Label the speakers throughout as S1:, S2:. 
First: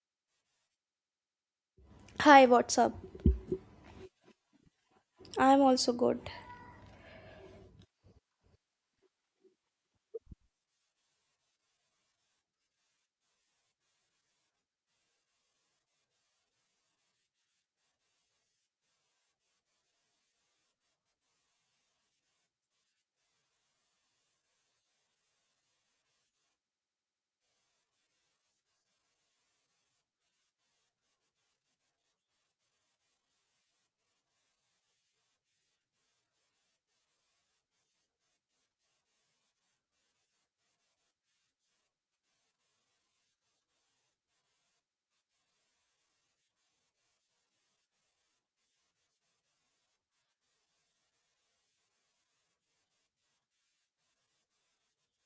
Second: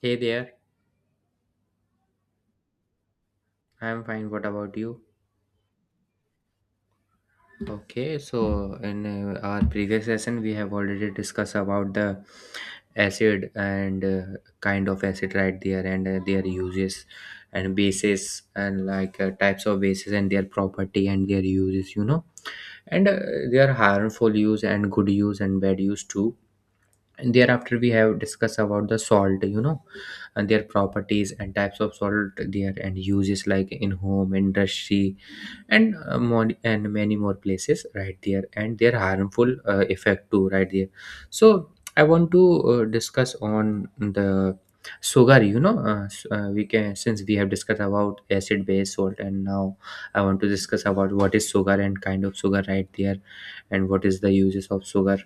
S1: Hey there,
S2: Hi, what's up?
S1: I'm fine. What about you?
S2: I'm also good.
S1: Okay, so in our previous session, we have already discussed about the acid and kind of acid right there and their uses and bases and like types of bases and their property and their uses, you know, and their harmful use and good use and bad use too. And thereafter, we have discussed about the salt, you know, and their properties and types of salt there and uses like in home industry and more, and many more places right there and their harmful effect too right there, so I want to discuss on the sugar, we can, since we have discussed about acid, base, salt, and now I want to discuss about what is sugar and kind of sugar right there and what is the uses of sugar.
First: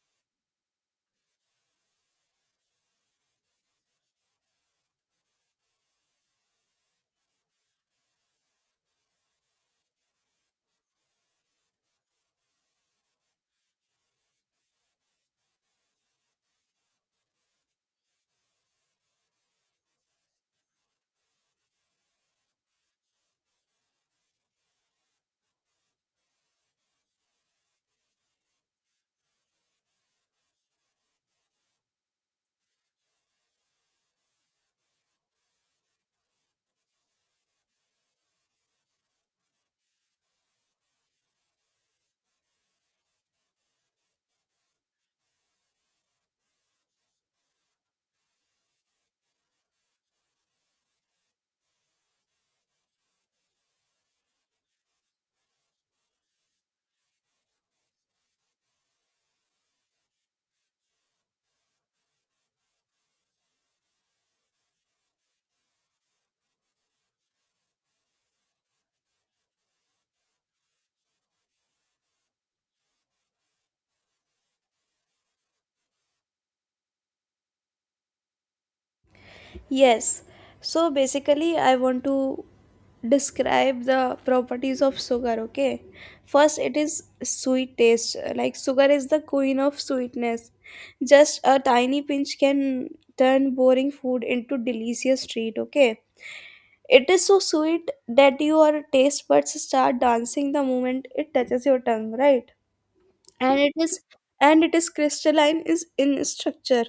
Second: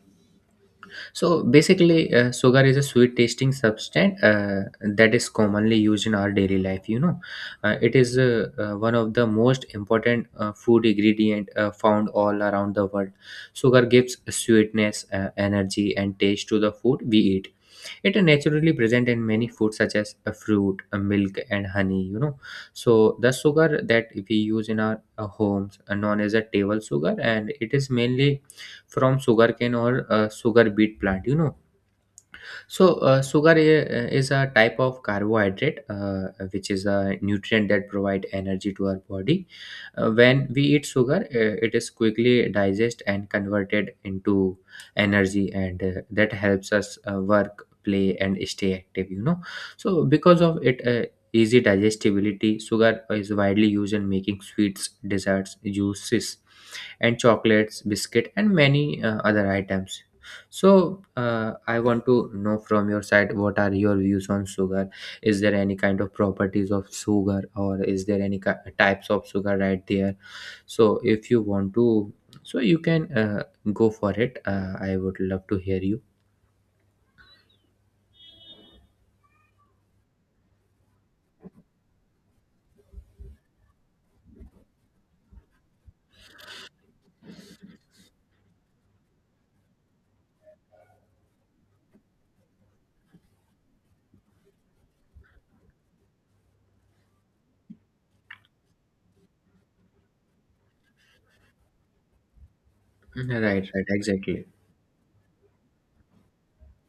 S1: So basically, sugar is a sweet tasting substance that is commonly used in our daily life. You know, it is one of the most important food ingredient found all around the world. Sugar gives sweetness, energy, and taste to the food we eat. It is naturally present in many foods such as a fruit, a milk, and honey, you know. So the sugar that we use in our homes are known as a table sugar, and it is mainly from sugarcane or sugar beet plant, you know. So, sugar is a type of carbohydrate, which is a nutrient that provide energy to our body. When we eat sugar, it is quickly digested and converted into energy, and that helps us work, play, and stay active. You know, so because of it. Easy digestibility, sugar is widely used in making sweets, desserts, juices, and chocolates, biscuit, and many other items. So, I want to know from your side, what are your views on sugar? Is there any kind of properties of sugar, or is there any types of sugar right there? So, if you want to, so you can go for it. I would love to hear you.
S2: Yes. So basically, I want to describe the properties of sugar, okay? First, it is sweet taste. Like, sugar is the queen of sweetness. Just a tiny pinch can turn boring food into delicious treat, okay? It is so sweet that your taste buds start dancing the moment it touches your tongue, right?
S1: Mhm,
S2: and
S1: right,
S2: it
S1: right,
S2: is
S1: exactly.
S2: and it is crystalline is in structure.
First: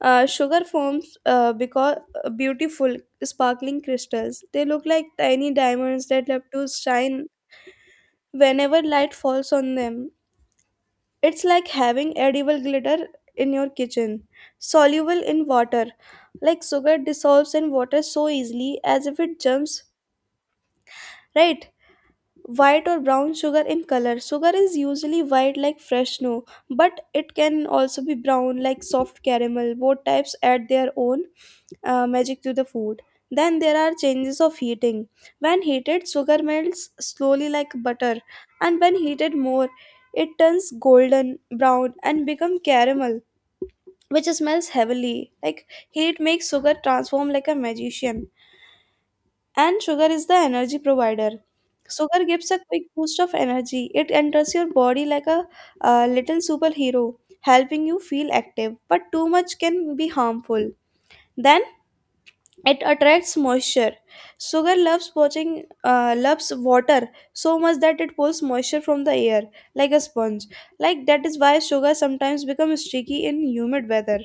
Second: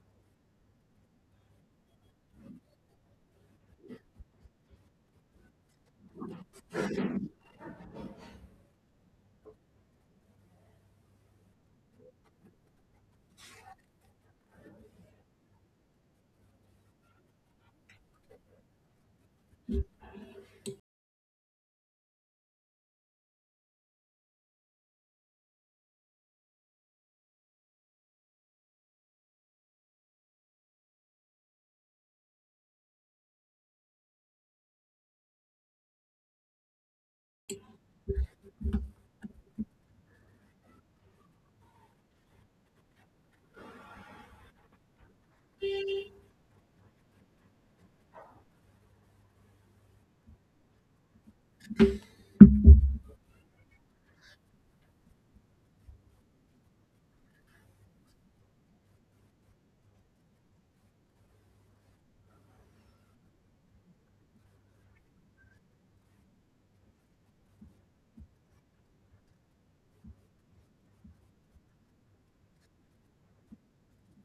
S2: Sugar forms because beautiful sparkling crystals, they look like tiny diamonds that love to shine whenever light falls on them. It's like having edible glitter in your kitchen. Soluble in water, like sugar dissolves in water so easily as if it jumps, right? White or brown sugar in color, sugar is usually white like fresh snow, but it can also be brown like soft caramel. Both types add their own magic to the food. Then there are changes of heating. When heated, sugar melts slowly like butter, and when heated more, it turns golden brown and become caramel, which smells heavily. Like, heat makes sugar transform like a magician. And sugar is the energy provider. Sugar gives a quick boost of energy. It enters your body like a little superhero, helping you feel active. But too much can be harmful. Then it attracts moisture. Sugar loves water so much that it pulls moisture from the air like a sponge. Like, that is why sugar sometimes becomes sticky in humid weather.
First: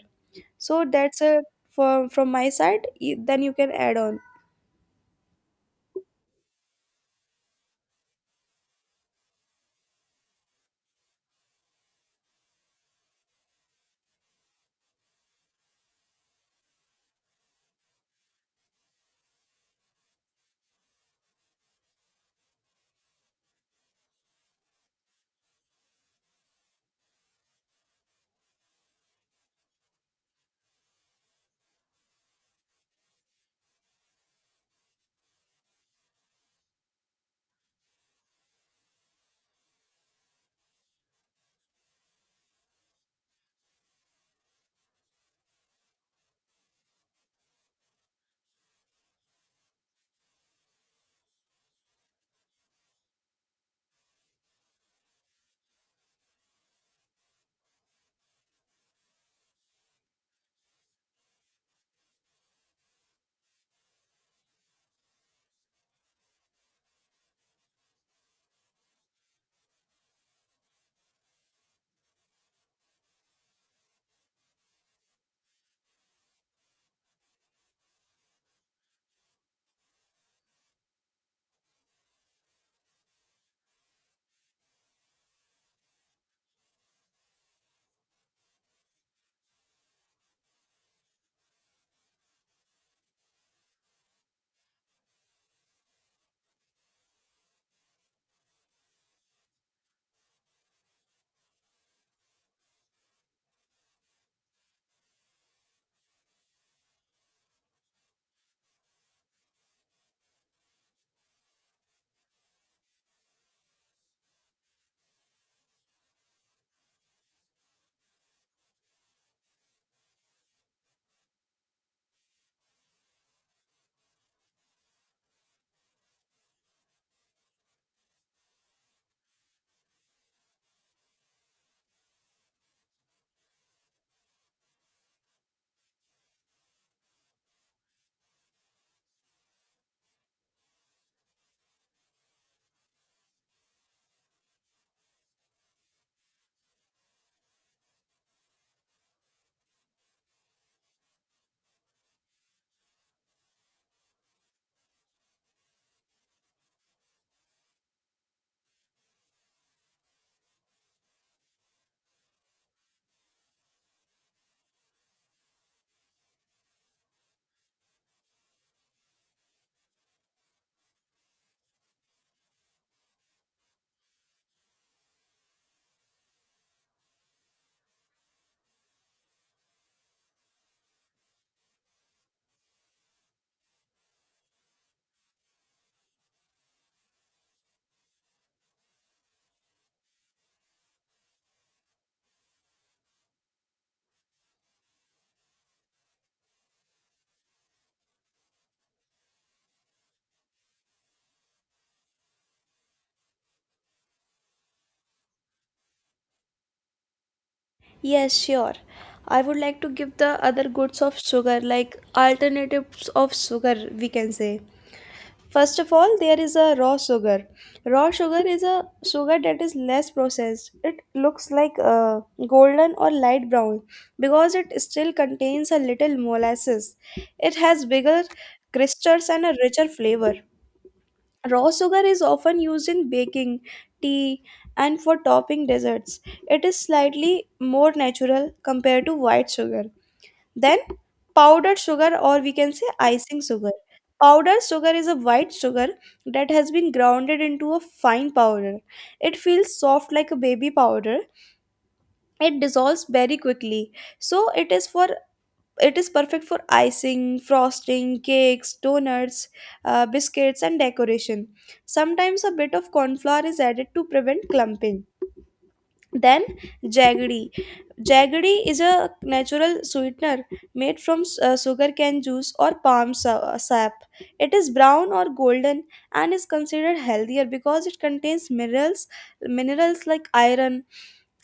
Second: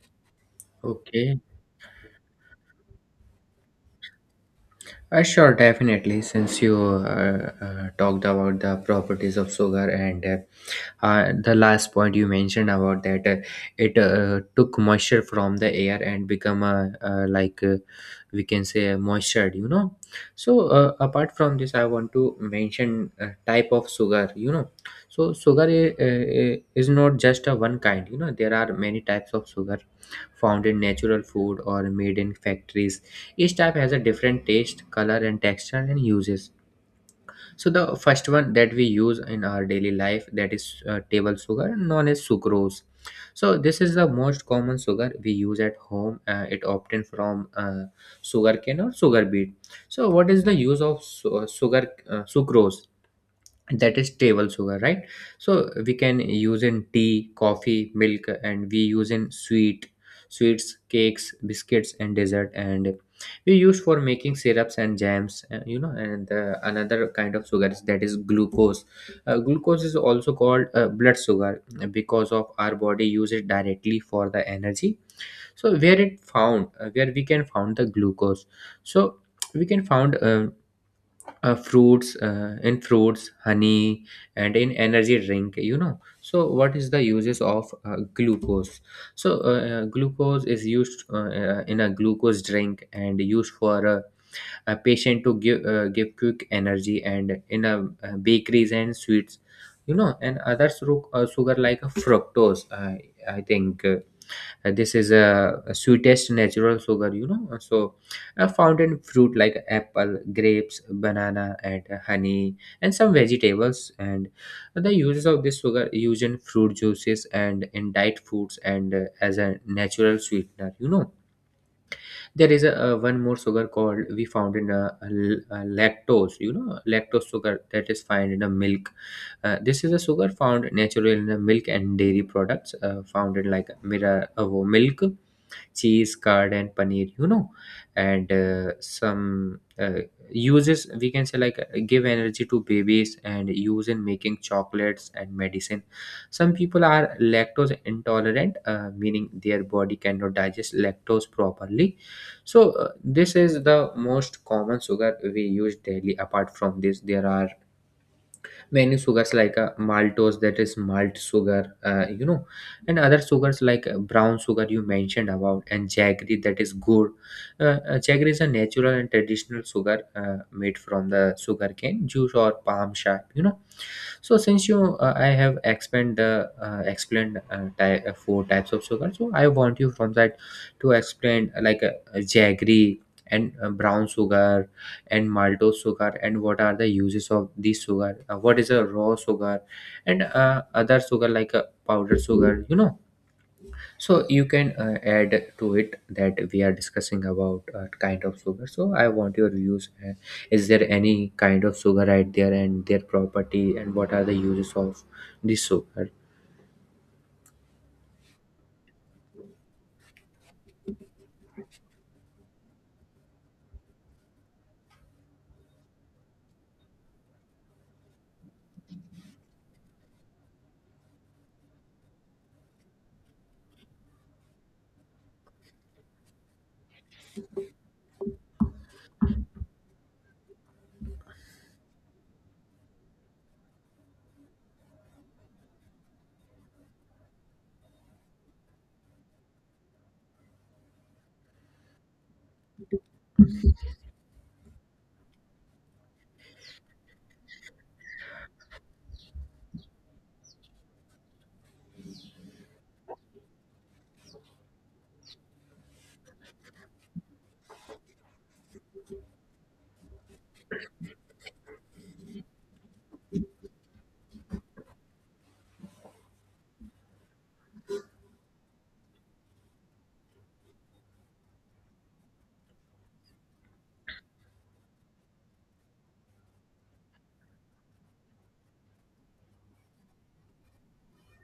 S2: So
S1: Okay.
S2: from my side. Then you can add on.
S1: Sure, definitely. Since you talked about the properties of sugar and the last point you mentioned about that it took moisture from the air and become a, we can say, a moisture, you know. So apart from this, I want to mention type of sugar, you know. So sugar is not just a one kind, you know. There are many types of sugar found in natural food or made in factories. Each type has a different taste, color, and texture, and uses. So the first one that we use in our daily life, that is table sugar, known as sucrose. So this is the most common sugar we use at home. It obtained from sugarcane or sugar beet. So what is the use of su- sugar sucrose? That is table sugar, right? So we can use in tea, coffee, milk, and we use in sweets, cakes, biscuits, and dessert, and we use for making syrups and jams, you know. And the another kind of sugar is, that is glucose. Uh, glucose is also called blood sugar, because of our body use it directly for the energy. So where it found, where we can found the glucose? So we can found, fruits in fruits, honey, and in energy drink, you know. So what is the uses of glucose? So glucose is used, in a glucose drink and used for a patient to give give quick energy and in a, bakeries and sweets, you know. And other sugar like fructose, I think this is a sweetest natural sugar, you know. So found in fruit like apple, grapes, banana, and honey and some vegetables. And the uses of this sugar, used in fruit juices and in diet foods and as a natural sweetener, you know. There is a, one more sugar called, we found in a, a a lactose, you know, lactose sugar, that is found in a milk. Uh, this is a sugar found naturally in the milk and dairy products, found in like mirror, milk, cheese, curd, and paneer, you know. And some uses, we can say, like give energy to babies and use in making chocolates and medicine. Some people are lactose intolerant, meaning their body cannot digest lactose properly. So this is the most common sugar we use daily. Apart from this, there are many sugars like maltose, that is malt sugar, you know, and other sugars like brown sugar you mentioned about, and jaggery, that is good. Uh, jaggery is a natural and traditional sugar made from the sugarcane juice or palm sap, you know. So, since you, I have expand the, explained four types of sugar, so I want you from that to explain, like jaggery and brown sugar and maltose sugar, and what are the uses of this sugar. What is a raw sugar and other sugar like powdered sugar, you know. So you can add to it, that we are discussing about kind of sugar. So I want your views, is there any kind of sugar right there and their property, and what are the uses of this sugar?
S2: Yes, sure. I would like to give the other goods of sugar, like alternatives of sugar, we can say. First of all, there is a raw sugar. Raw sugar is a sugar that is less processed. It looks like golden or light brown because it still contains a little molasses. It has bigger crystals and a richer flavor. Raw sugar is often used in baking, tea, and for topping desserts. It is slightly more natural compared to white sugar. Then, powdered sugar, or we can say icing sugar. Powdered sugar is a white sugar that has been grounded into a fine powder. It feels soft like a baby powder. It dissolves very quickly. So, it is perfect for icing, frosting, cakes, donuts, biscuits, and decoration. Sometimes a bit of corn flour is added to prevent clumping. Then jaggery. Jaggery is a natural sweetener made from sugarcane juice or palm sap. It is brown or golden and is considered healthier because it contains minerals like iron.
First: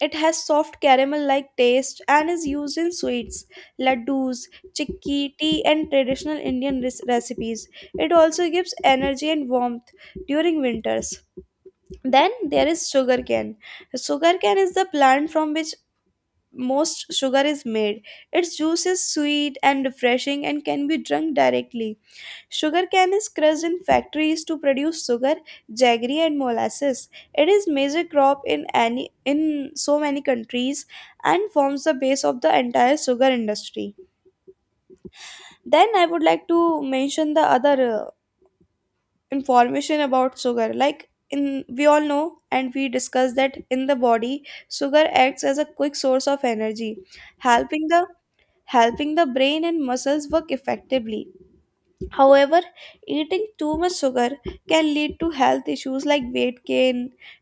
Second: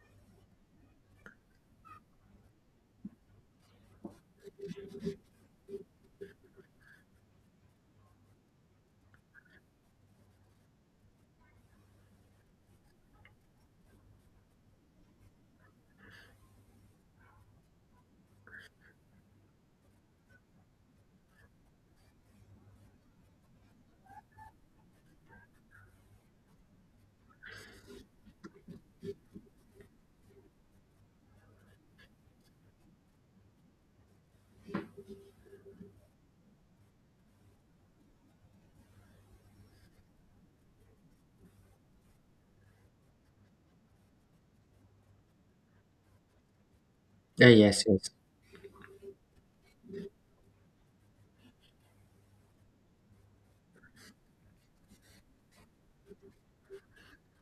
S2: It has soft caramel-like taste and is used in sweets, laddus, chikki, tea, and traditional Indian recipes. It also gives energy and warmth during winters. Then there is sugarcane. Sugarcane is the plant from which most sugar is made. Its juice is sweet and refreshing and can be drunk directly. Sugarcane is crushed in factories to produce sugar, jaggery and molasses. It is major crop in any in so many countries and forms the base of the entire sugar industry. Then I would like to mention the other information about sugar. Like, in we all know and we discussed that in the body, sugar acts as a quick source of energy,
S1: Uh, yes,
S2: helping the
S1: yes.
S2: helping the brain and muscles work effectively. However, eating too much sugar can lead to health issues like weight gain,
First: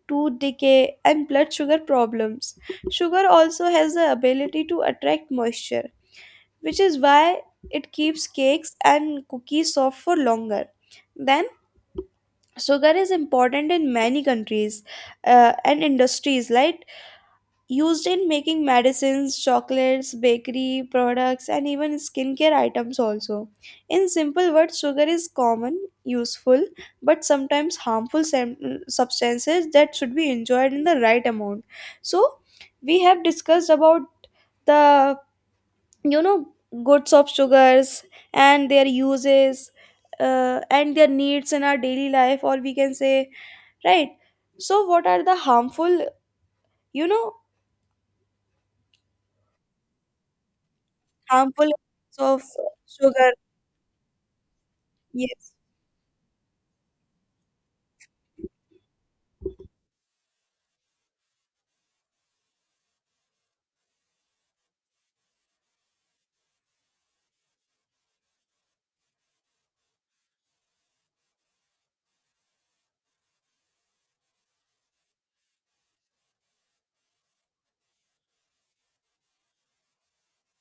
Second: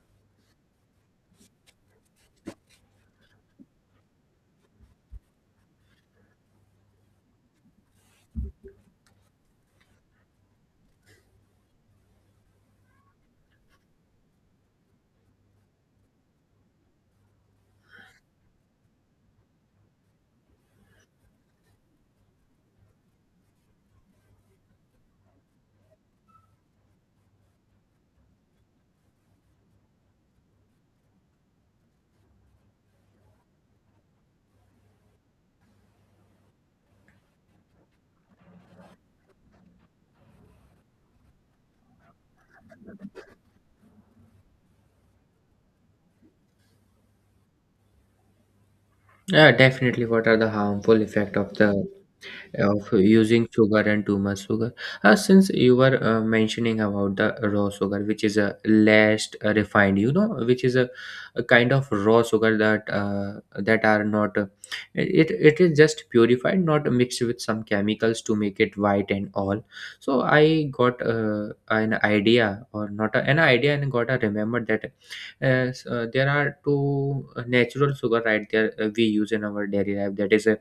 S2: tooth decay, and blood sugar problems. Sugar also has the ability to attract moisture, which is why it keeps cakes and cookies soft for longer. Then so, sugar is important in many countries and industries, like used in making medicines, chocolates, bakery products, and even skincare items. Also, in simple words, sugar is common, useful, but sometimes harmful substances that should be enjoyed in the right amount. So, we have discussed about the, you know, goods of sugars and their uses and their needs in our daily life, or we can say, right? So what are the harmful, you know,
S1: Yeah, definitely. What are the harmful effect of
S2: harmful
S1: the
S2: effects of
S1: of
S2: sugar?
S1: using sugar and too much sugar? Since
S2: Yes.
S1: you were mentioning about the raw sugar, which is a less refined, you know, which is a kind of raw sugar that that are not it, it is just purified, not mixed with some chemicals to make it white and all. So I got an idea, or not a, an idea, and got a remember that, there are two natural sugar right there we use in our daily life. That is a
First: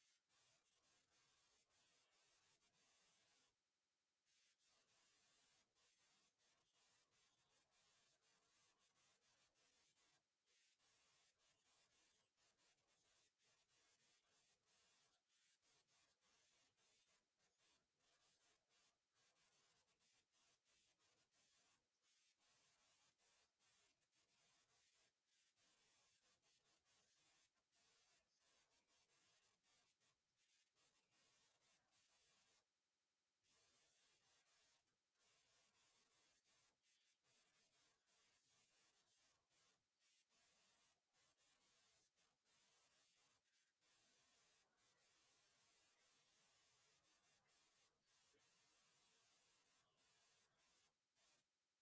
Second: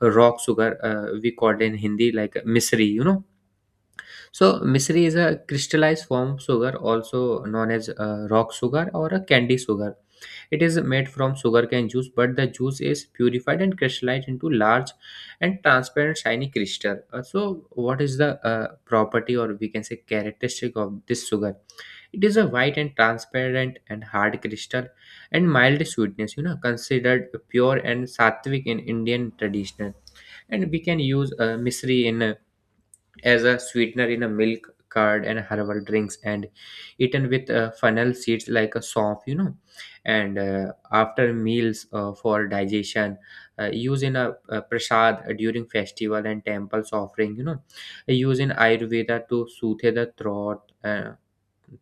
S1: rock sugar, we called in hindi like misri, you know. So misri is a crystallized form of sugar, also known as rock sugar or a candy sugar. It is made from sugarcane juice, but the juice is purified and crystallized into large and transparent shiny crystal. So, what is the property, or we can say, characteristic of this sugar? It is a white and transparent and hard crystal and mild sweetness, you know, considered pure and sattvic in Indian traditional. And we can use misri in, as a sweetener in a milk, curd, and herbal drinks, and eaten with fennel seeds like a soap, you know, and after meals for digestion, used in a, prasad during festival and temples offering, you know, used in ayurveda to soothe the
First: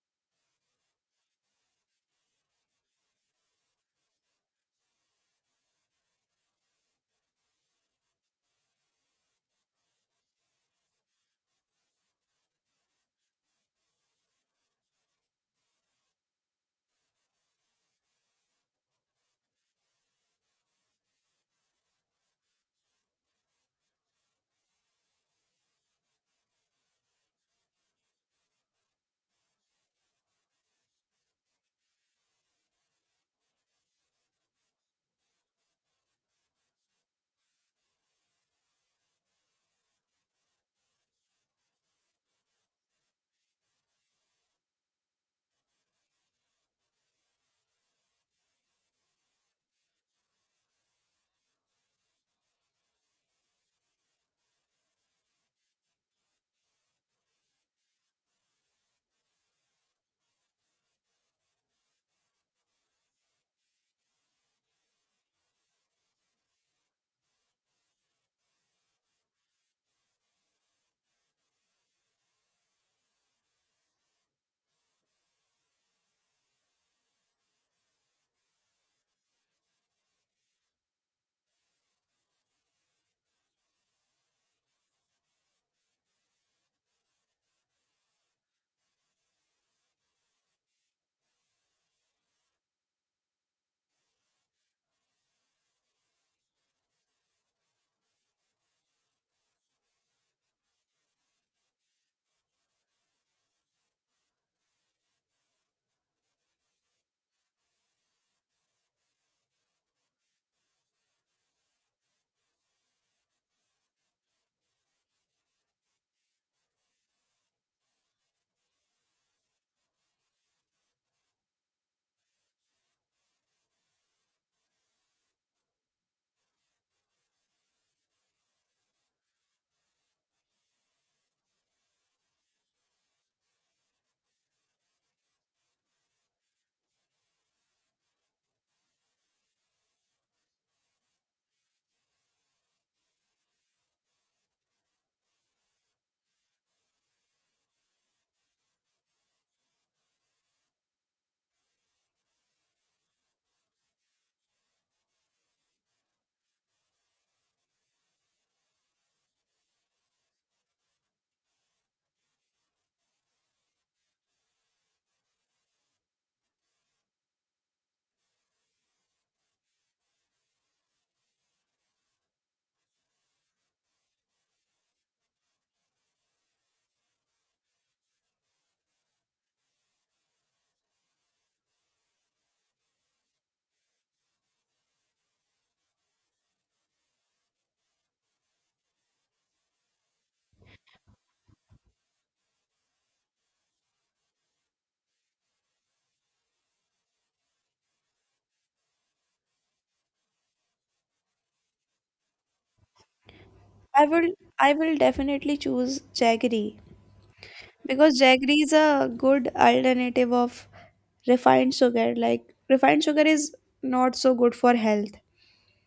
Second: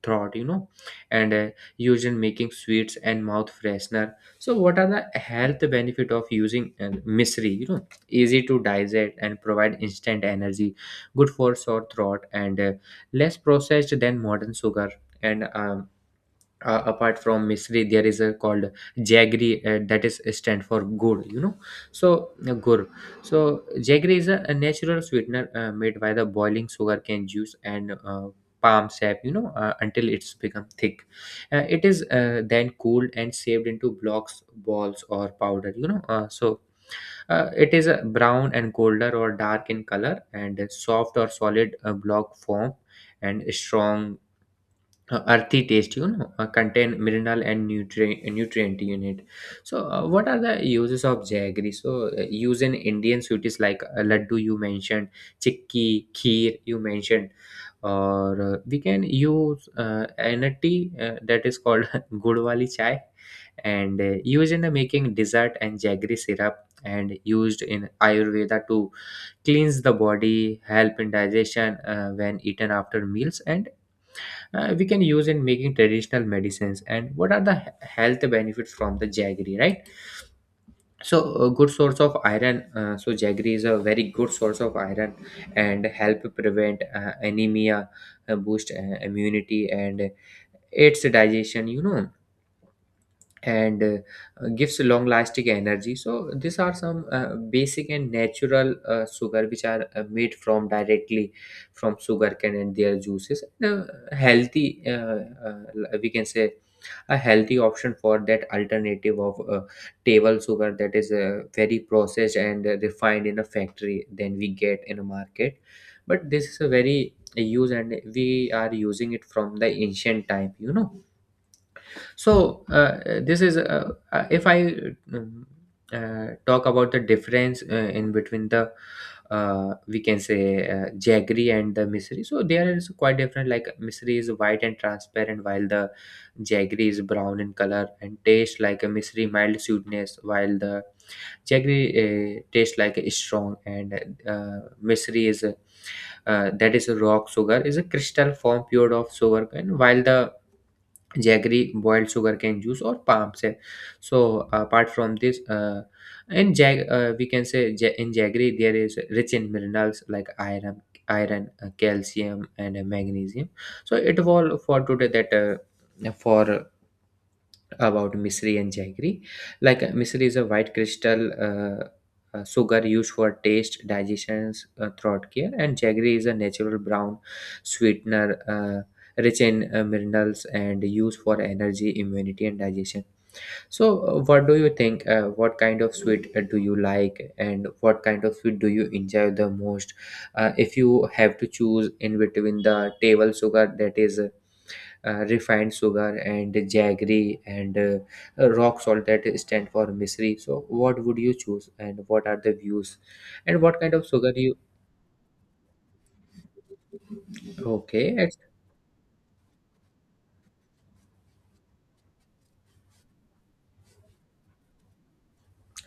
S1: throat, you know, and used in making sweets and mouth freshener. So what are the health benefit of using misery, you know? Easy to digest and provide instant energy, good for sore throat, and less processed than modern sugar. And apart from Misri, there is a called Jaggery, that is stand for good, you know. So gur. So Jaggery is a natural sweetener made by the boiling sugarcane juice and palm sap, you know, until it's become thick. It is then cooled and saved into blocks, balls, or powder, you know. It is brown and colder or dark in color and soft or solid block form and strong earthy taste. Contain mineral and nutrient in it. So what are the uses of jaggery? So used in indian sweets like laddu you mentioned, chikki kheer you mentioned, or we can use in a tea that is called gud wali chai, and used in the making dessert and jaggery syrup, and used in ayurveda to cleanse the body, help in digestion when eaten after meals, and we can use in making traditional medicines. And what are the health benefits from the jaggery, right? So a good source of iron. Uh, so jaggery is a very good source of iron and help prevent anemia, boost immunity, and aids digestion. And gives long lasting energy. So these are some basic and natural sugar which are made from directly from sugarcane and their juices, and healthy, we can say a healthy option for that alternative of table sugar that is very processed and refined in a factory than we get in a market. But this is a very use and we are using it from the ancient time. So this is if I um, talk about the difference in between the, we can say, jaggery and the misri. So there is quite different. Like misri is white and transparent, while the jaggery is brown in color and taste like a misri mild sweetness, while the jaggery tastes like a strong, and misri is a, that is a rock sugar, is a crystal form pure of sugar, and while the jaggery, boiled sugarcane juice, or palm sap. So apart from this, we can say in jaggery there is rich in minerals like iron, calcium, and magnesium. So it was for today that for about misery and jaggery. Like misery is a white crystal sugar used for taste, digestion, throat care, and jaggery is a natural brown sweetener. Rich in minerals and used for energy, immunity, and digestion. So, what do you think? What kind of sweet do you like, and what kind of sweet do you enjoy the most? If you have to choose in between the table sugar, that is refined sugar, and jaggery, and rock salt that stand for misery, so what would you choose and what are the views and what kind of
S2: I
S1: sugar
S2: will
S1: you...
S2: I will definitely choose jaggery
S1: Okay,
S2: because jaggery is a good alternative of refined sugar. Like, refined sugar is not so good for health.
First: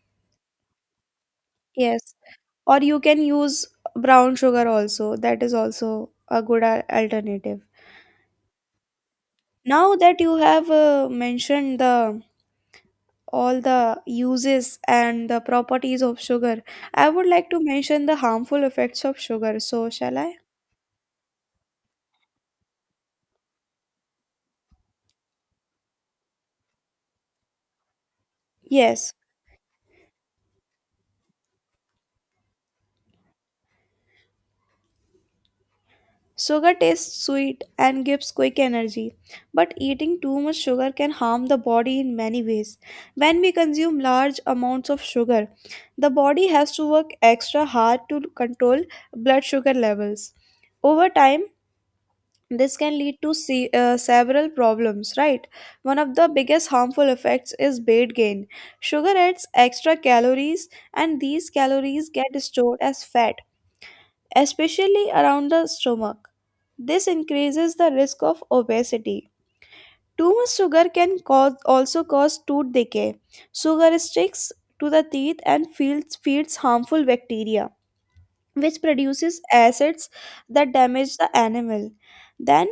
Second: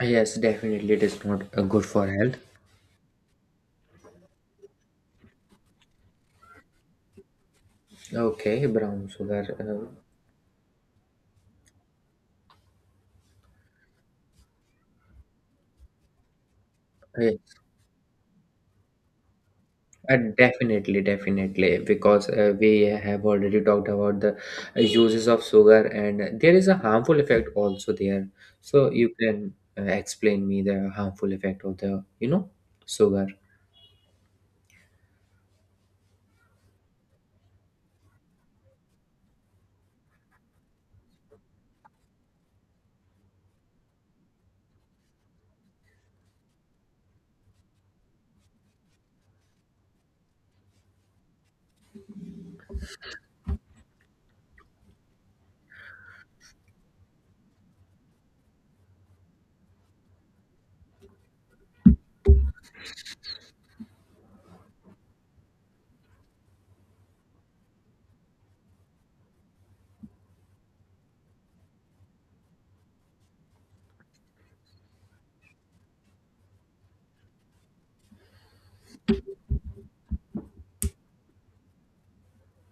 S1: yes, definitely it is not good for
S2: Yes.
S1: health.
S2: Or you can use brown sugar also. That is also a good alternative.
S1: Okay, brown sugar. Uh,
S2: Now that you have mentioned the all the uses and the properties of sugar, I would
S1: yeah,
S2: like to mention the harmful effects of sugar. So, shall I?
S1: definitely, definitely, because we have already talked about the uses of sugar, and there is a harmful effect also there. So you
S2: Yes,
S1: can explain me the harmful effect of the, you know, sugar.
S2: sugar tastes sweet and gives quick energy, but eating too much sugar can harm the body in many ways. When we consume large amounts of sugar, the body has to work extra hard to control blood sugar levels. Over time, this can lead to several problems, right? One of the biggest harmful effects is weight gain. Sugar adds extra calories, and these calories get stored as fat, especially around the stomach. This increases the risk of obesity. Too much sugar can cause also cause tooth decay. Sugar sticks to the teeth and feeds harmful bacteria, which produces acids that damage the animal. Then,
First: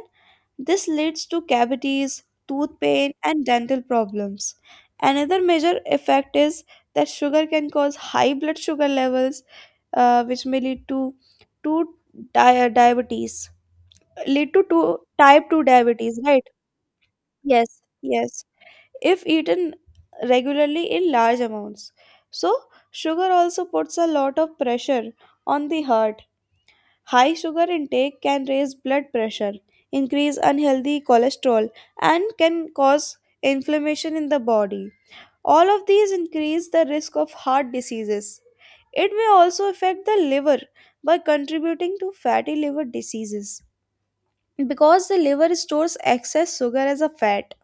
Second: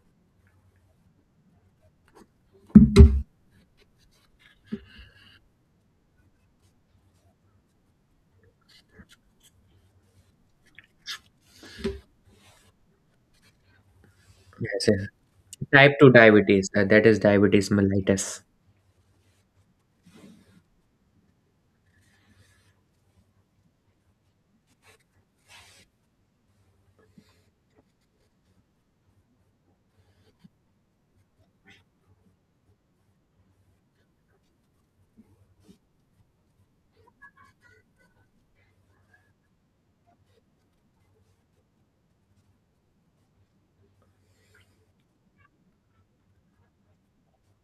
S2: this leads to cavities, tooth pain, and dental problems. Another major effect is that sugar can cause high blood sugar levels, which may lead to diabetes, lead
S1: Yes,
S2: to
S1: yes.
S2: type two
S1: Type 2
S2: diabetes, right?
S1: diabetes, that is diabetes
S2: Yes,
S1: mellitus.
S2: yes. If eaten regularly in large amounts, so sugar also puts a lot of pressure on the heart. High sugar intake can raise blood pressure, increase unhealthy cholesterol, and can cause inflammation in the body. All of these increase the risk of heart diseases. It may also affect the liver by contributing to fatty liver diseases because the liver stores excess sugar as a fat.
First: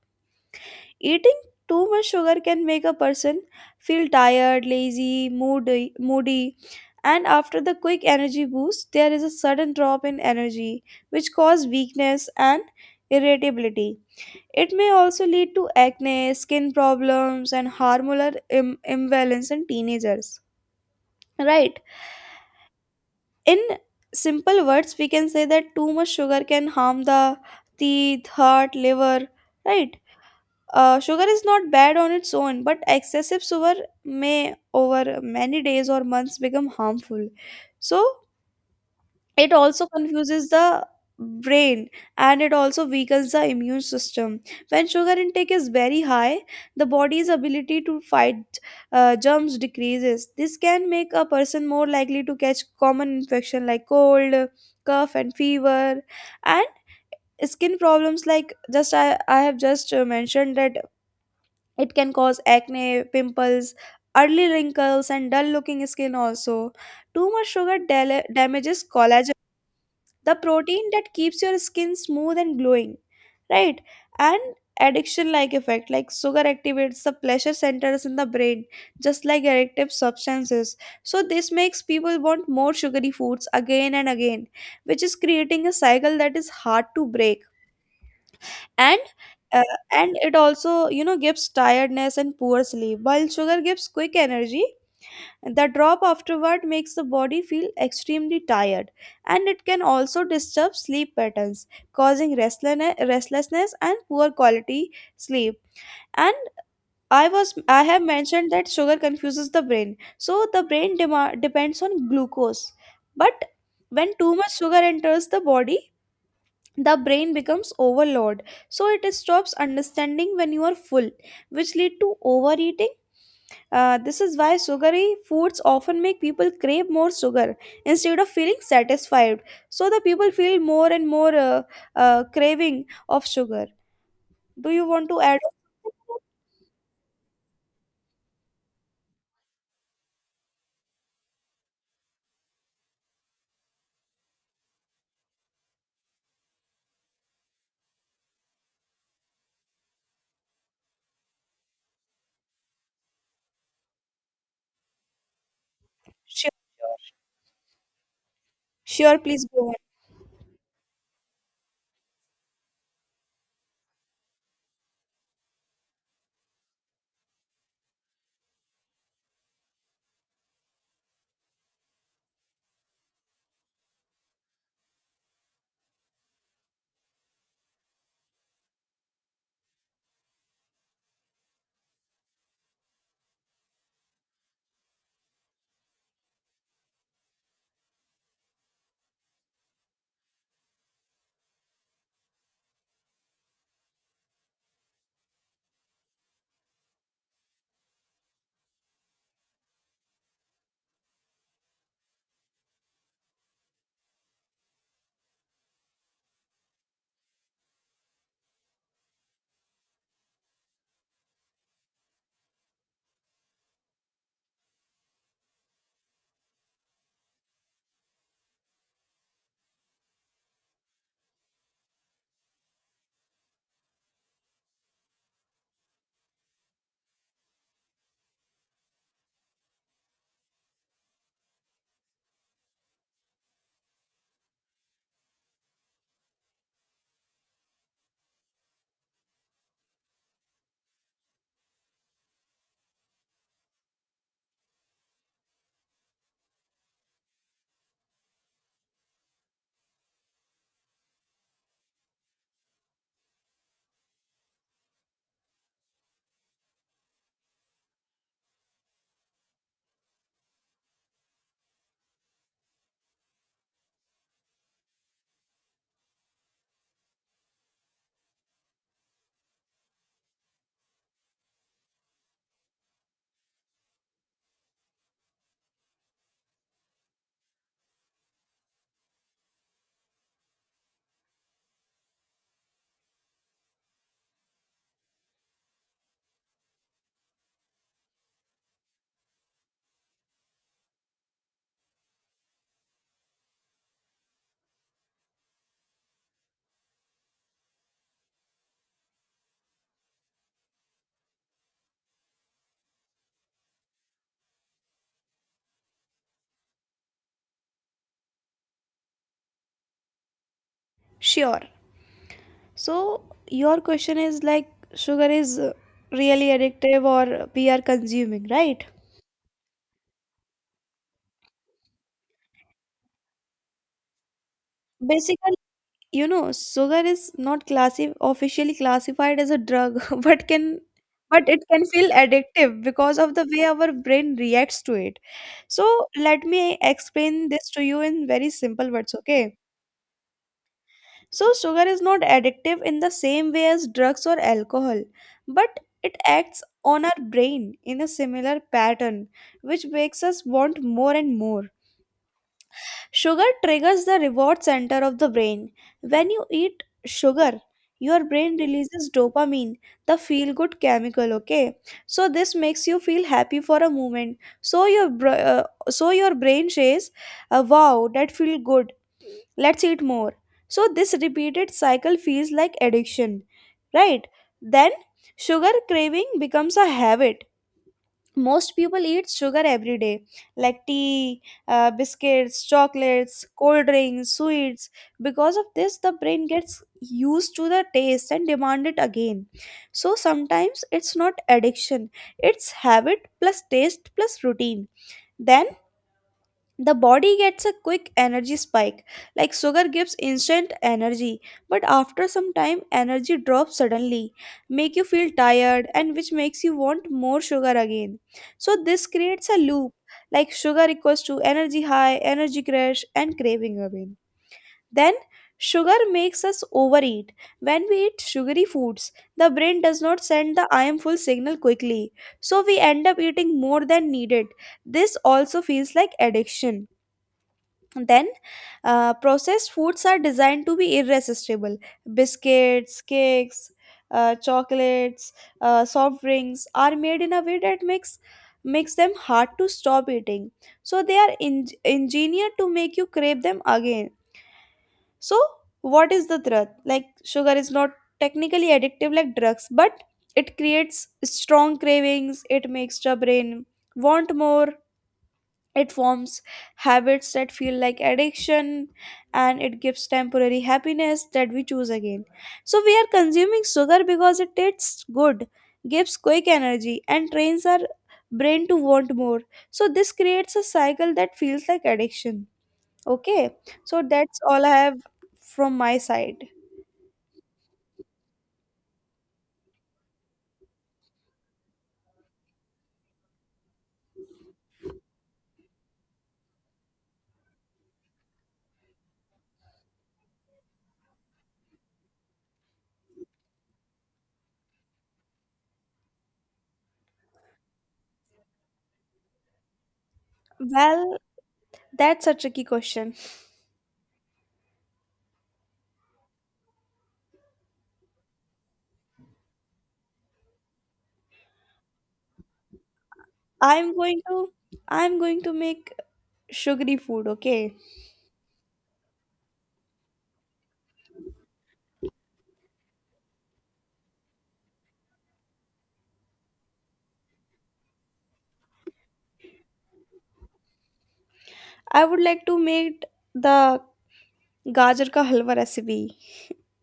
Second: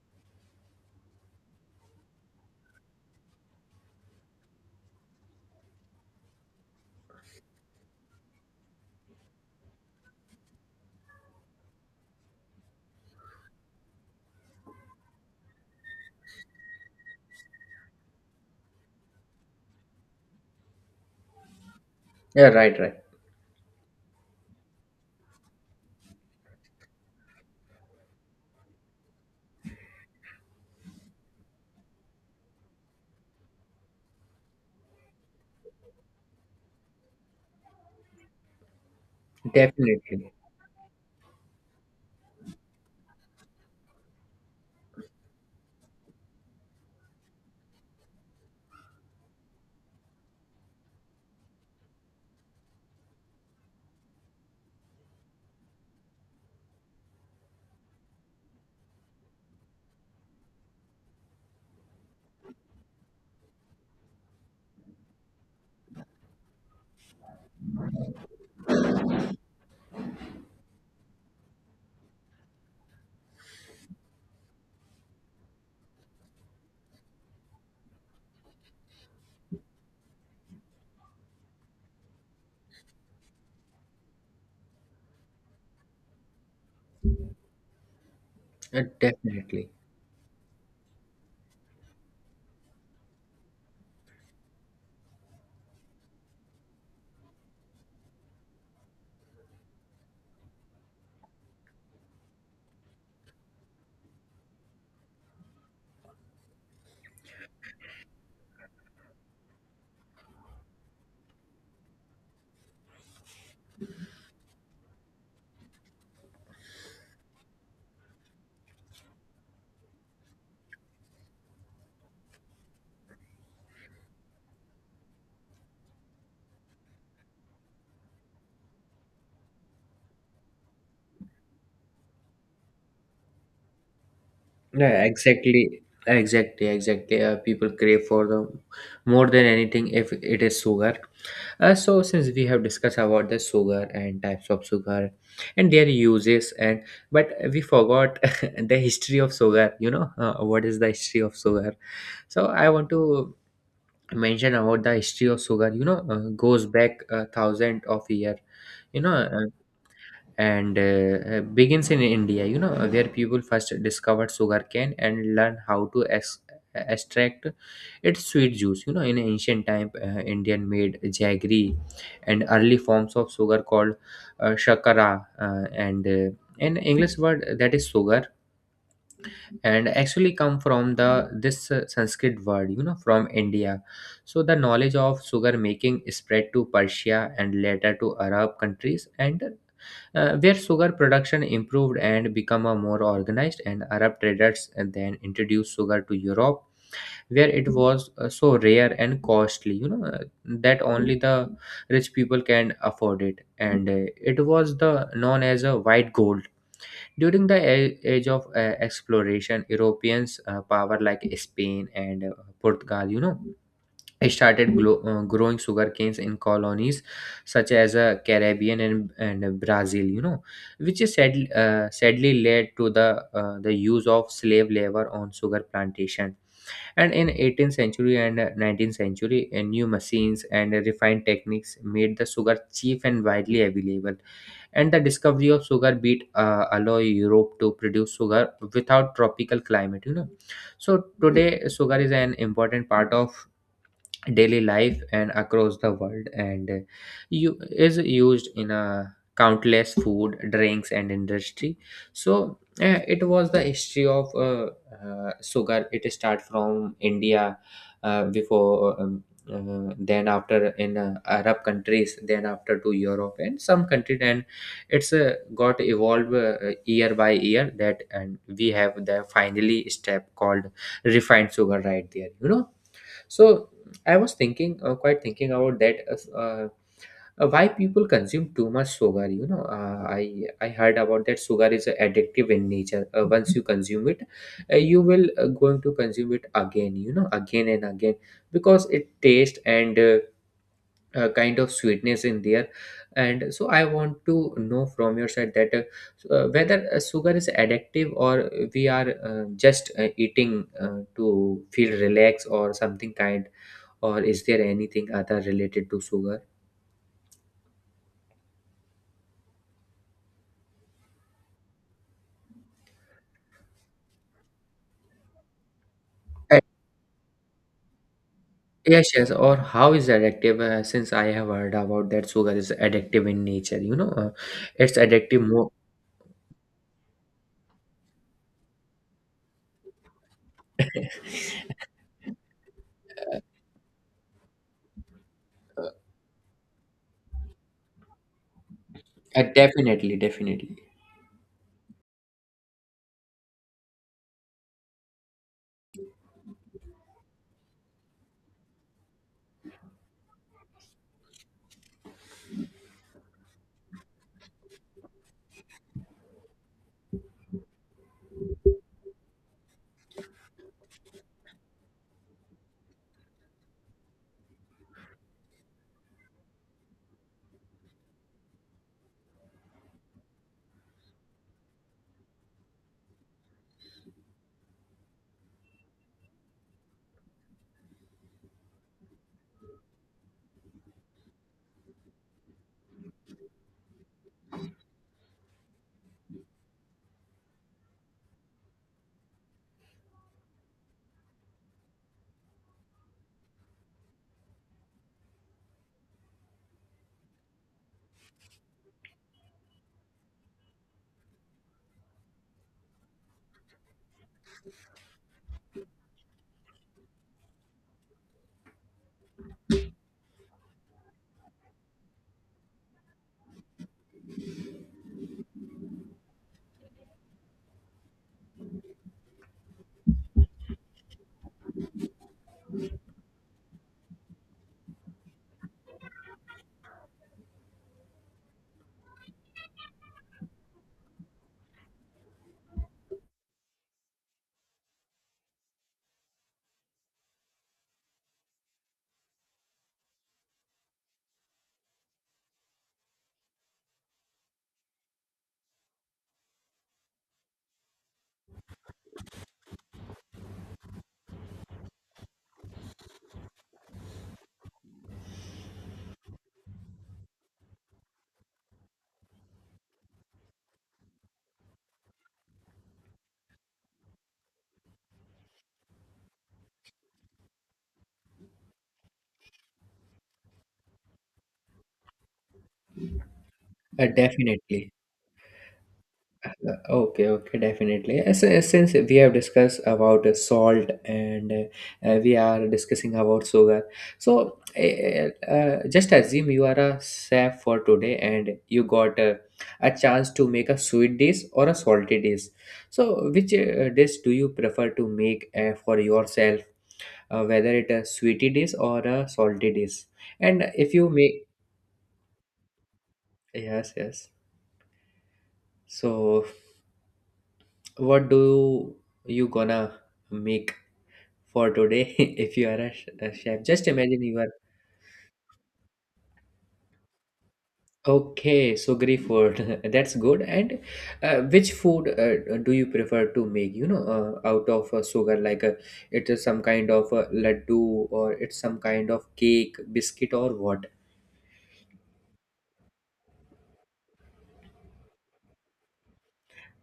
S2: Eating too much sugar can make a person feel tired, lazy, moody, and after the quick energy boost, there is a sudden drop in energy, which cause weakness and irritability. It may also lead to acne, skin problems, and hormonal imbalance in teenagers. Right.
S1: Yeah, right, right.
S2: In simple words, we can say that too much sugar can harm the teeth, heart, liver. Right. Sugar is not bad on its own, but excessive sugar may, over many days or months, become harmful. So, it also
S1: Definitely.
S2: confuses the brain, and it also weakens the immune system. When sugar intake is very high, the body's ability to fight germs decreases. This can make a person more likely to catch common infection like cold, cough, and fever, and skin problems. Like, just I have just mentioned that it can cause acne, pimples, early wrinkles, and dull looking skin also. Too much sugar damages collagen, the protein that keeps your skin smooth and glowing, right? And addiction like effect, like sugar activates the pleasure centers in the brain just like addictive substances, so this makes people want more sugary foods again and again, which is creating a cycle that is hard to break. and uh,
S1: Definitely.
S2: and it also, gives tiredness and poor sleep. While sugar gives quick energy, the drop afterward makes the body feel extremely tired, and it can also disturb sleep patterns, causing restlessness and poor quality sleep. And I have mentioned that sugar confuses the brain. So the brain depends on glucose, but when too much sugar enters the body, the brain becomes overloaded, so it stops understanding when you are full, which lead to overeating. This is why sugary foods often make people crave more sugar instead of feeling satisfied. So the people feel more and more craving of sugar. Do you
S1: Yeah,
S2: want to add
S1: exactly.
S2: on?
S1: Exactly, exactly. People crave for the more than anything if it is sugar. So since we have discussed about the sugar and types of sugar and their uses and but we forgot the history of sugar, you know, what is the history of sugar? So I want to mention about the history of sugar, you know,
S2: Sure.
S1: goes back thousand of year. you know
S2: Sure, please
S1: uh,
S2: go on.
S1: and begins in india, you know, where people first discovered sugarcane and learn how to extract its sweet juice, you know. In ancient time, indian made jaggery and early forms of sugar called shakara, and an english word that is sugar and actually come from the this sanskrit word, you know, from india. So the knowledge of sugar making spread to persia and later to arab countries and where sugar production improved and become a more organized, and arab traders then introduced sugar to europe, where it was so rare and costly, you know, that only the rich people can afford it, and it was the known as a white gold. During the age of exploration, Europeans, power like Spain and Portugal, you know, started growing sugar canes in colonies such as Caribbean and Brazil, you know, which is sadly, sadly led to the use of slave labor on sugar plantation. And in 18th century and 19th century, new machines and refined techniques made the sugar cheap and widely available, and the discovery of sugar beet allow europe to produce sugar without tropical climate, you know. So today sugar is an important part of daily life and across the world, and you is used in a countless food drinks and industry. So it was the history of sugar. It start from india, before then after in arab countries, then after to europe and some country. And it's got evolved year by year that, and we have the finally step called refined sugar right there, you know. So I was thinking, quite thinking about that. Why people consume too much sugar? You know, I heard about that sugar is addictive in nature. Once you consume it, you will going to consume it again. You know, again and again, because it taste and kind of sweetness in there. And so I want to know from your side that whether sugar is addictive, or we are just eating to feel relaxed or something kind, or is there anything other related to sugar?
S2: Sure. So your question is like sugar is really
S1: A-
S2: addictive, or we are consuming, right?
S1: Yes, yes. Or how is addictive? Since I have heard about that sugar is addictive in nature, you know, it's addictive
S2: Basically,
S1: more.
S2: you know, sugar is not officially classified as a drug, but can, but it can feel addictive because of the way our brain reacts to it. So let me explain this to you in very simple words, okay?
S1: Definitely, definitely,
S2: So sugar is not addictive in the same way as drugs or alcohol, but it acts on our brain in a similar pattern, which makes us want more and more. Sugar triggers the reward center of the brain. When you eat sugar, your brain releases dopamine, the feel good chemical, okay? So this makes you feel happy for a moment. So your brain says, "Wow, that feel good. Let's eat more." So this repeated cycle feels like addiction, right? Then sugar craving becomes a habit. Most people eat sugar every day, like tea, biscuits, chocolates, cold drinks, sweets. Because of this the brain gets used to the taste and demand it again. So sometimes it's not addiction, it's habit plus taste plus routine. Then the body gets a quick energy spike, like sugar gives instant energy, but after some time energy drops suddenly, make you feel tired and which makes you want more sugar again. So this creates a loop, like sugar equals to energy, high energy crash and craving again. Then sugar makes us overeat. When we eat sugary foods, the brain does not send the I am full signal quickly, so we end up eating more than needed. This also feels like addiction. then, processed foods are designed to be irresistible. Biscuits, cakes, chocolates, soft drinks are made in a way that makes them hard to stop eating. So they are engineered to make you crave them again. So what is the truth? Like, sugar is not technically addictive like drugs, but it creates strong cravings. It makes your brain want more. It forms habits that feel like addiction, and it gives temporary happiness that we choose again. So we are consuming sugar because it tastes good, gives quick energy, and trains our brain to want more. So this creates a cycle that feels like addiction. Okay, so that's all I
S1: definitely.
S2: have from my side.
S1: Okay, okay, definitely. Since we have discussed about salt and we are discussing about sugar, so just assume you are a chef for today and you got a chance to make a sweet dish or a salty dish. So, which dish do you prefer to make for yourself, whether it a sweetie dish or a salty dish? And if you
S2: Well,
S1: make,
S2: that's a tricky question.
S1: yes, yes. So, what do you gonna make? For today, if you are a, a chef, just
S2: I'm going
S1: imagine you
S2: to
S1: are...
S2: I'm going to make sugary food, okay?
S1: Okay, so sugary food. That's good. And which food do you prefer to make, you know, out of sugar, like it is some kind of laddu or it's some kind of cake, biscuit, or what?
S2: I would like to make the Gajar ka halwa recipe.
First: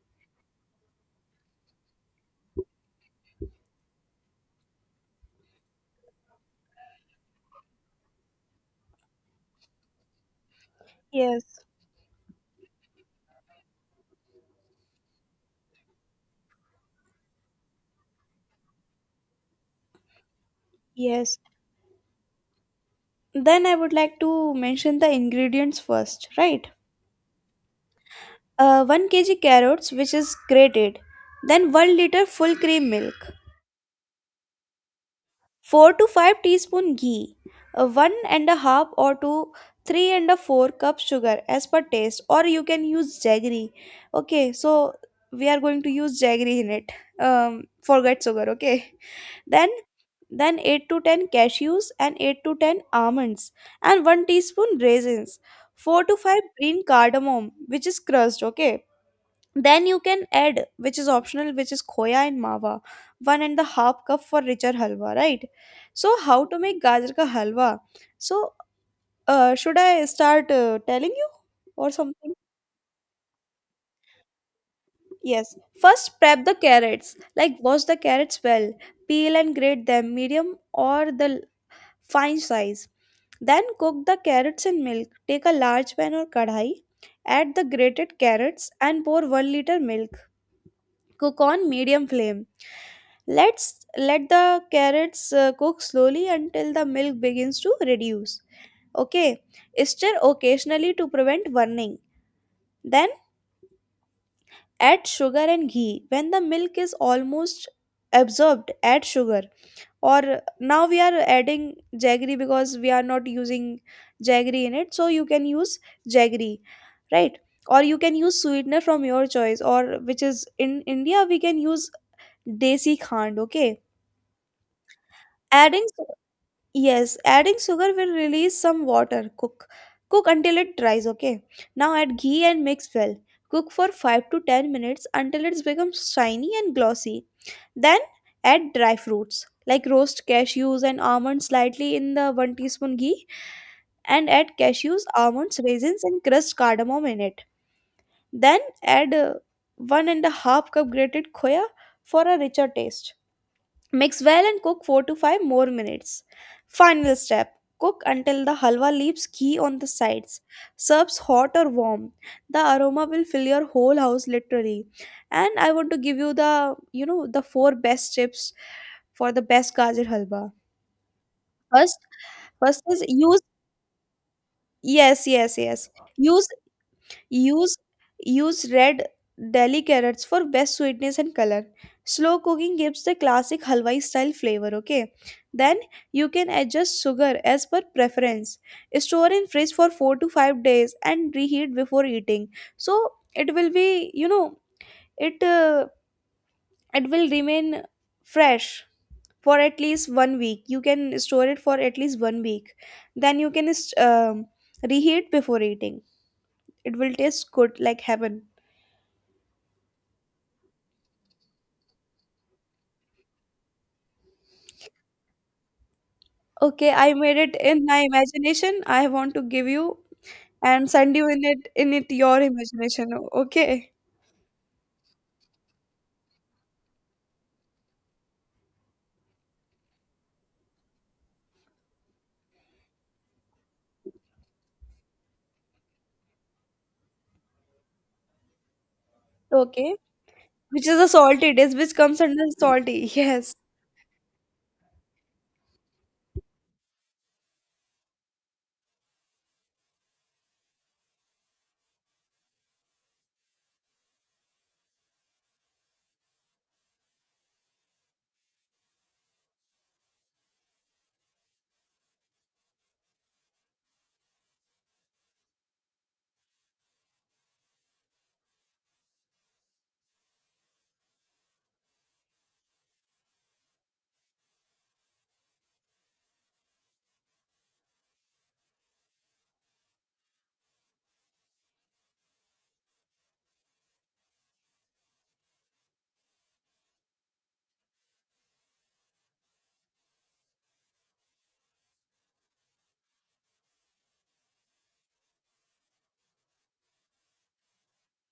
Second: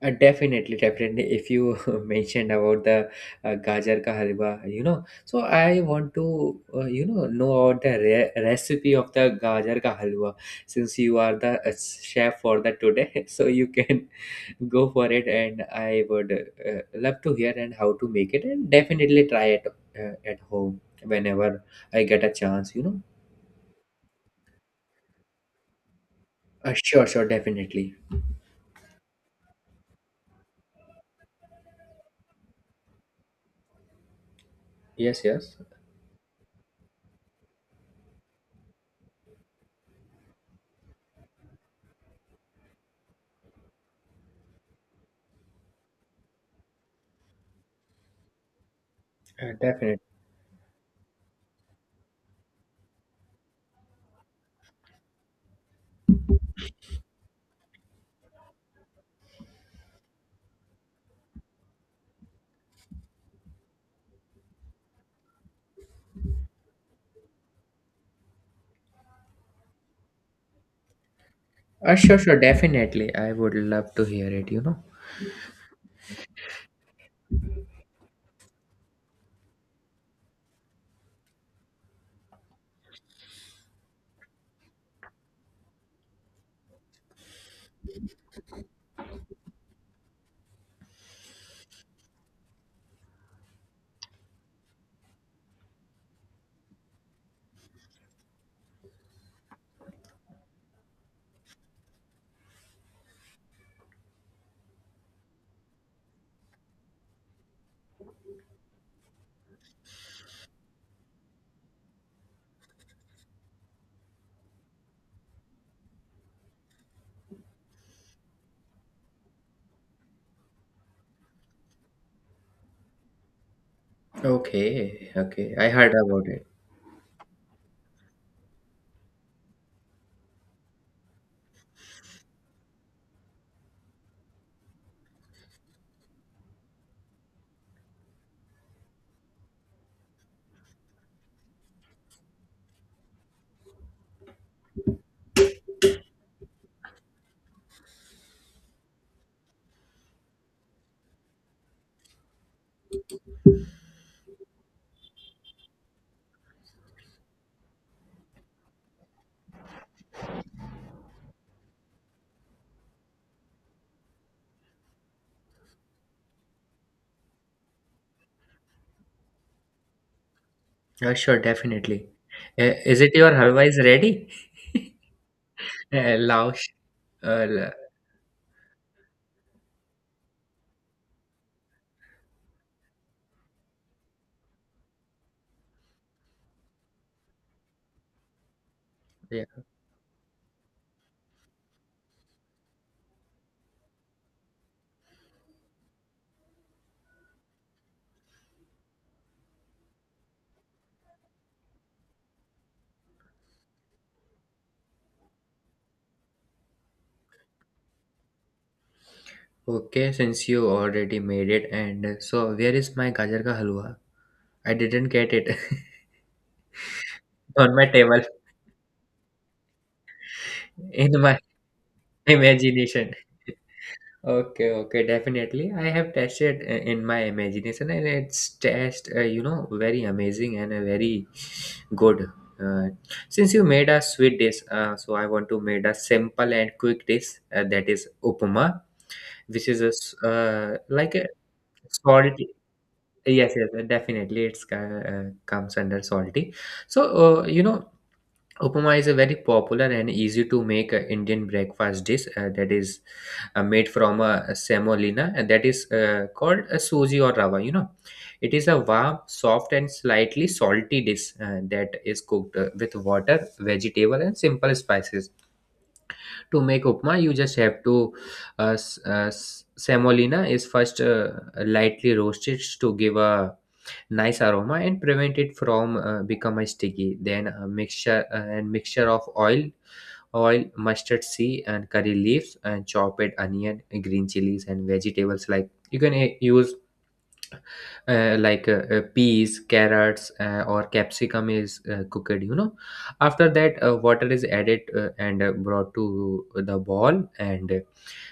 S1: Definitely, definitely. If you mentioned about the gajar ka halwa, you know, so I want to, you know about the recipe of the gajar ka halwa. Since you are the
S2: Yes,
S1: chef for the today, so you can go for it, and I would uh, love to hear and how to make it, and definitely try it at home
S2: yes.
S1: whenever I get a chance. You know,
S2: Then I would like to mention the ingredients first, right?
S1: sure, sure, definitely.
S2: 1 kg carrots, which is grated. Then 1 liter full cream milk.
S1: Yes, yes,
S2: 4 to 5 teaspoon ghee, 1 and a half or 2 3 and a 4 cup sugar as per taste, or you can use jaggery. Okay, so we are going to use jaggery in it. Um, forget sugar, okay? Then
S1: definitely.
S2: then 8 to 10 cashews and 8 to 10 almonds and 1 teaspoon raisins, 4 to 5 green cardamom which is crushed, okay? Then you can add, which is optional, which is khoya and mawa, one and a half cup for richer halwa, right? So, how to make gajar ka halwa? So, should I start telling you or
S1: Sure,
S2: something?
S1: sure, definitely. I would love to hear it. You know.
S2: Yes. First, prep the carrots. Like, wash the carrots well, peel and grate them medium or the fine size. Then, cook the carrots in milk. Take a large pan or kadhai, add the grated carrots, and pour 1 liter milk. Cook on medium flame. Let's let the carrots cook slowly until the milk begins to reduce. Okay, stir occasionally to prevent burning. Then add sugar and ghee. When the milk is almost absorbed, add sugar. Or now we are adding jaggery because we are not using jaggery in it, so you can use jaggery, right? Or you can use sweetener from your choice, or which is in India we can use desi khand. Okay.
S1: Okay, okay. I
S2: Adding
S1: heard
S2: su-
S1: about it.
S2: yes, adding sugar will release some water. Cook. Cook until it dries, okay? Now add ghee and mix well. Cook for 5 to 10 minutes until it becomes shiny and glossy. Then add dry fruits like roast cashews and almonds slightly in the 1 teaspoon ghee, and add cashews, almonds, raisins and crushed cardamom in it. Then add one and a half cup grated khoya for a richer taste. Mix well and cook 4 to 5 more minutes. Final step, cook until the halwa leaves ghee on the sides. Serves hot or warm. The aroma will fill your whole house literally. And I want to give you, the you know, the four best tips for the best gajar halwa.
S1: Sure,
S2: First,
S1: definitely.
S2: first
S1: Is
S2: is
S1: it your
S2: use
S1: halwa is ready?
S2: yes, yes, yes. use
S1: Laosh. Uh, la-
S2: Use use red deli carrots for best sweetness and color. Slow cooking gives the classic halwa style flavor, okay? Then you can adjust sugar as per preference. Store
S1: yeah.
S2: in fridge for 4 to 5 days and reheat before eating. So it will be, you know, it uh, it will remain fresh for at least one week. You can store it for at least one week. Then you can reheat before eating. It will taste good like heaven.
S1: Okay, since you already made it, and so where is my gajar ka halwa? I didn't get it.
S2: Okay, I made it
S1: On
S2: in
S1: my
S2: my
S1: table,
S2: imagination. I want to give you and
S1: in
S2: send you
S1: my
S2: in it your imagination.
S1: imagination.
S2: Okay.
S1: Okay, okay, definitely. I have tested in my imagination, and it's test, you know, very amazing and very good. Uh, since you made a sweet dish, so I want to made a simple and quick dish that is upma, which is a
S2: Okay. Which is a
S1: like a
S2: salty dish, which comes under
S1: salty.
S2: salty.
S1: Yes,
S2: Yes.
S1: yes, definitely, it's comes under salty. So you know. Upma is a very popular and easy to make Indian breakfast dish that is made from semolina, and that is called a suji or rava. You know, it is a warm, soft, and slightly salty dish that is cooked with water, vegetable, and simple spices. To make upma, you just have to semolina is first lightly roasted to give a nice aroma and prevent it from becoming sticky. Then a mixture of oil, mustard seed, and curry leaves, and chopped onion, green chilies, and vegetables like, you can use peas, carrots, or capsicum is cooked, you know. After that, water is added, and brought to the boil, and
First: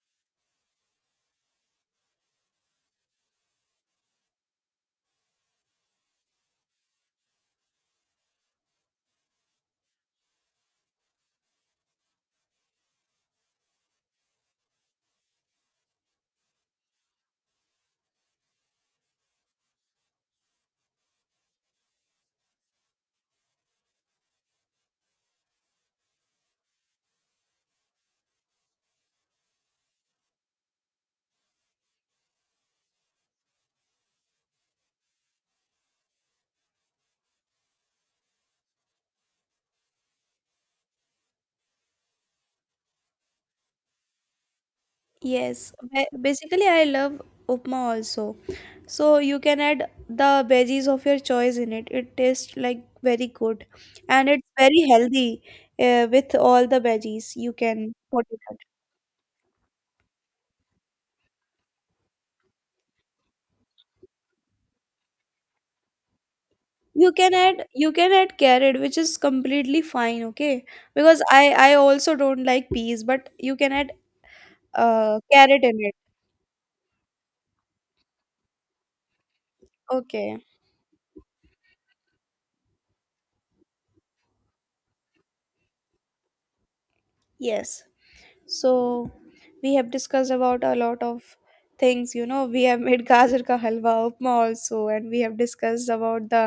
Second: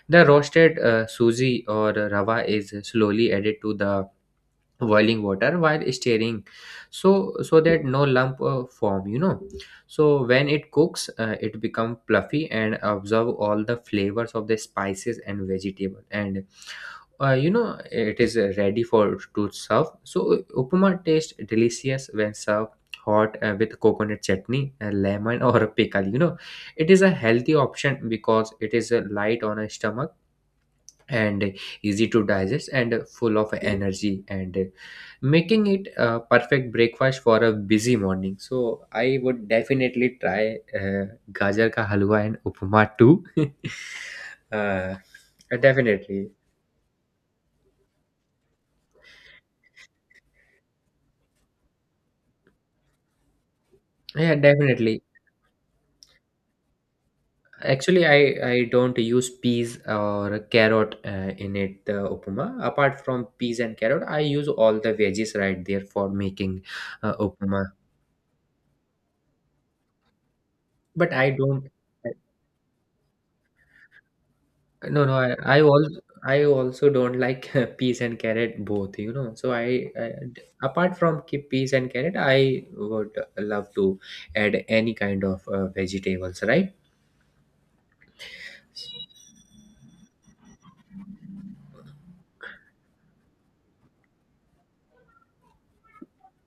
S1: the roasted suji or rava is slowly added to the boiling water while stirring, so so that no lump form, you know. So when it cooks, it become fluffy and absorb all the flavors of the spices and vegetable, and you know, it is ready for to serve. So upma tastes delicious when served hot with coconut chutney, lemon, or pickle, you know. It is a healthy option because it is light on a stomach and easy to digest and full of energy, and making it a perfect breakfast for a busy morning. So I would definitely try gajar ka halwa and upma too. Uh,
S2: Yes.
S1: definitely.
S2: Basically, I love upma also. So you can add the veggies of your choice in it. It tastes like very good and
S1: Yeah,
S2: it's very
S1: definitely.
S2: healthy, with all the veggies you can
S1: Actually, i
S2: put it.
S1: i don't use peas or carrot in it the upma. Apart from peas and carrot, I use all the veggies right there for making
S2: you can
S1: upma,
S2: add you can add carrot, which is completely fine, okay?
S1: but
S2: Because
S1: I
S2: i
S1: don't...
S2: i also don't like peas, but you can add
S1: No, no, I, I
S2: carrot in it.
S1: also I also don't like peas and carrot both, you know. So I
S2: Okay,
S1: apart from peas and carrot, I would love to add any kind of vegetables, right?
S2: yes. So we have discussed about a lot of things, you know. We have made gajar ka halwa, upma also, and we have discussed about the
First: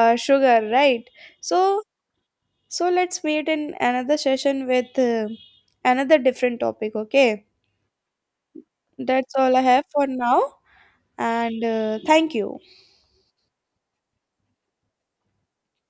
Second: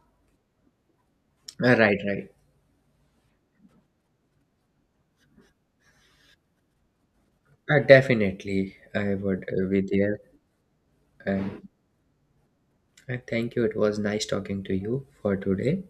S2: sugar, right? So,
S1: Right, right.
S2: so let's meet in another session with another different topic, okay?
S1: Definitely, I
S2: That's
S1: would
S2: all I
S1: be
S2: have for
S1: there.
S2: now, and
S1: Um,
S2: thank you.
S1: thank you. It was nice talking to you for today.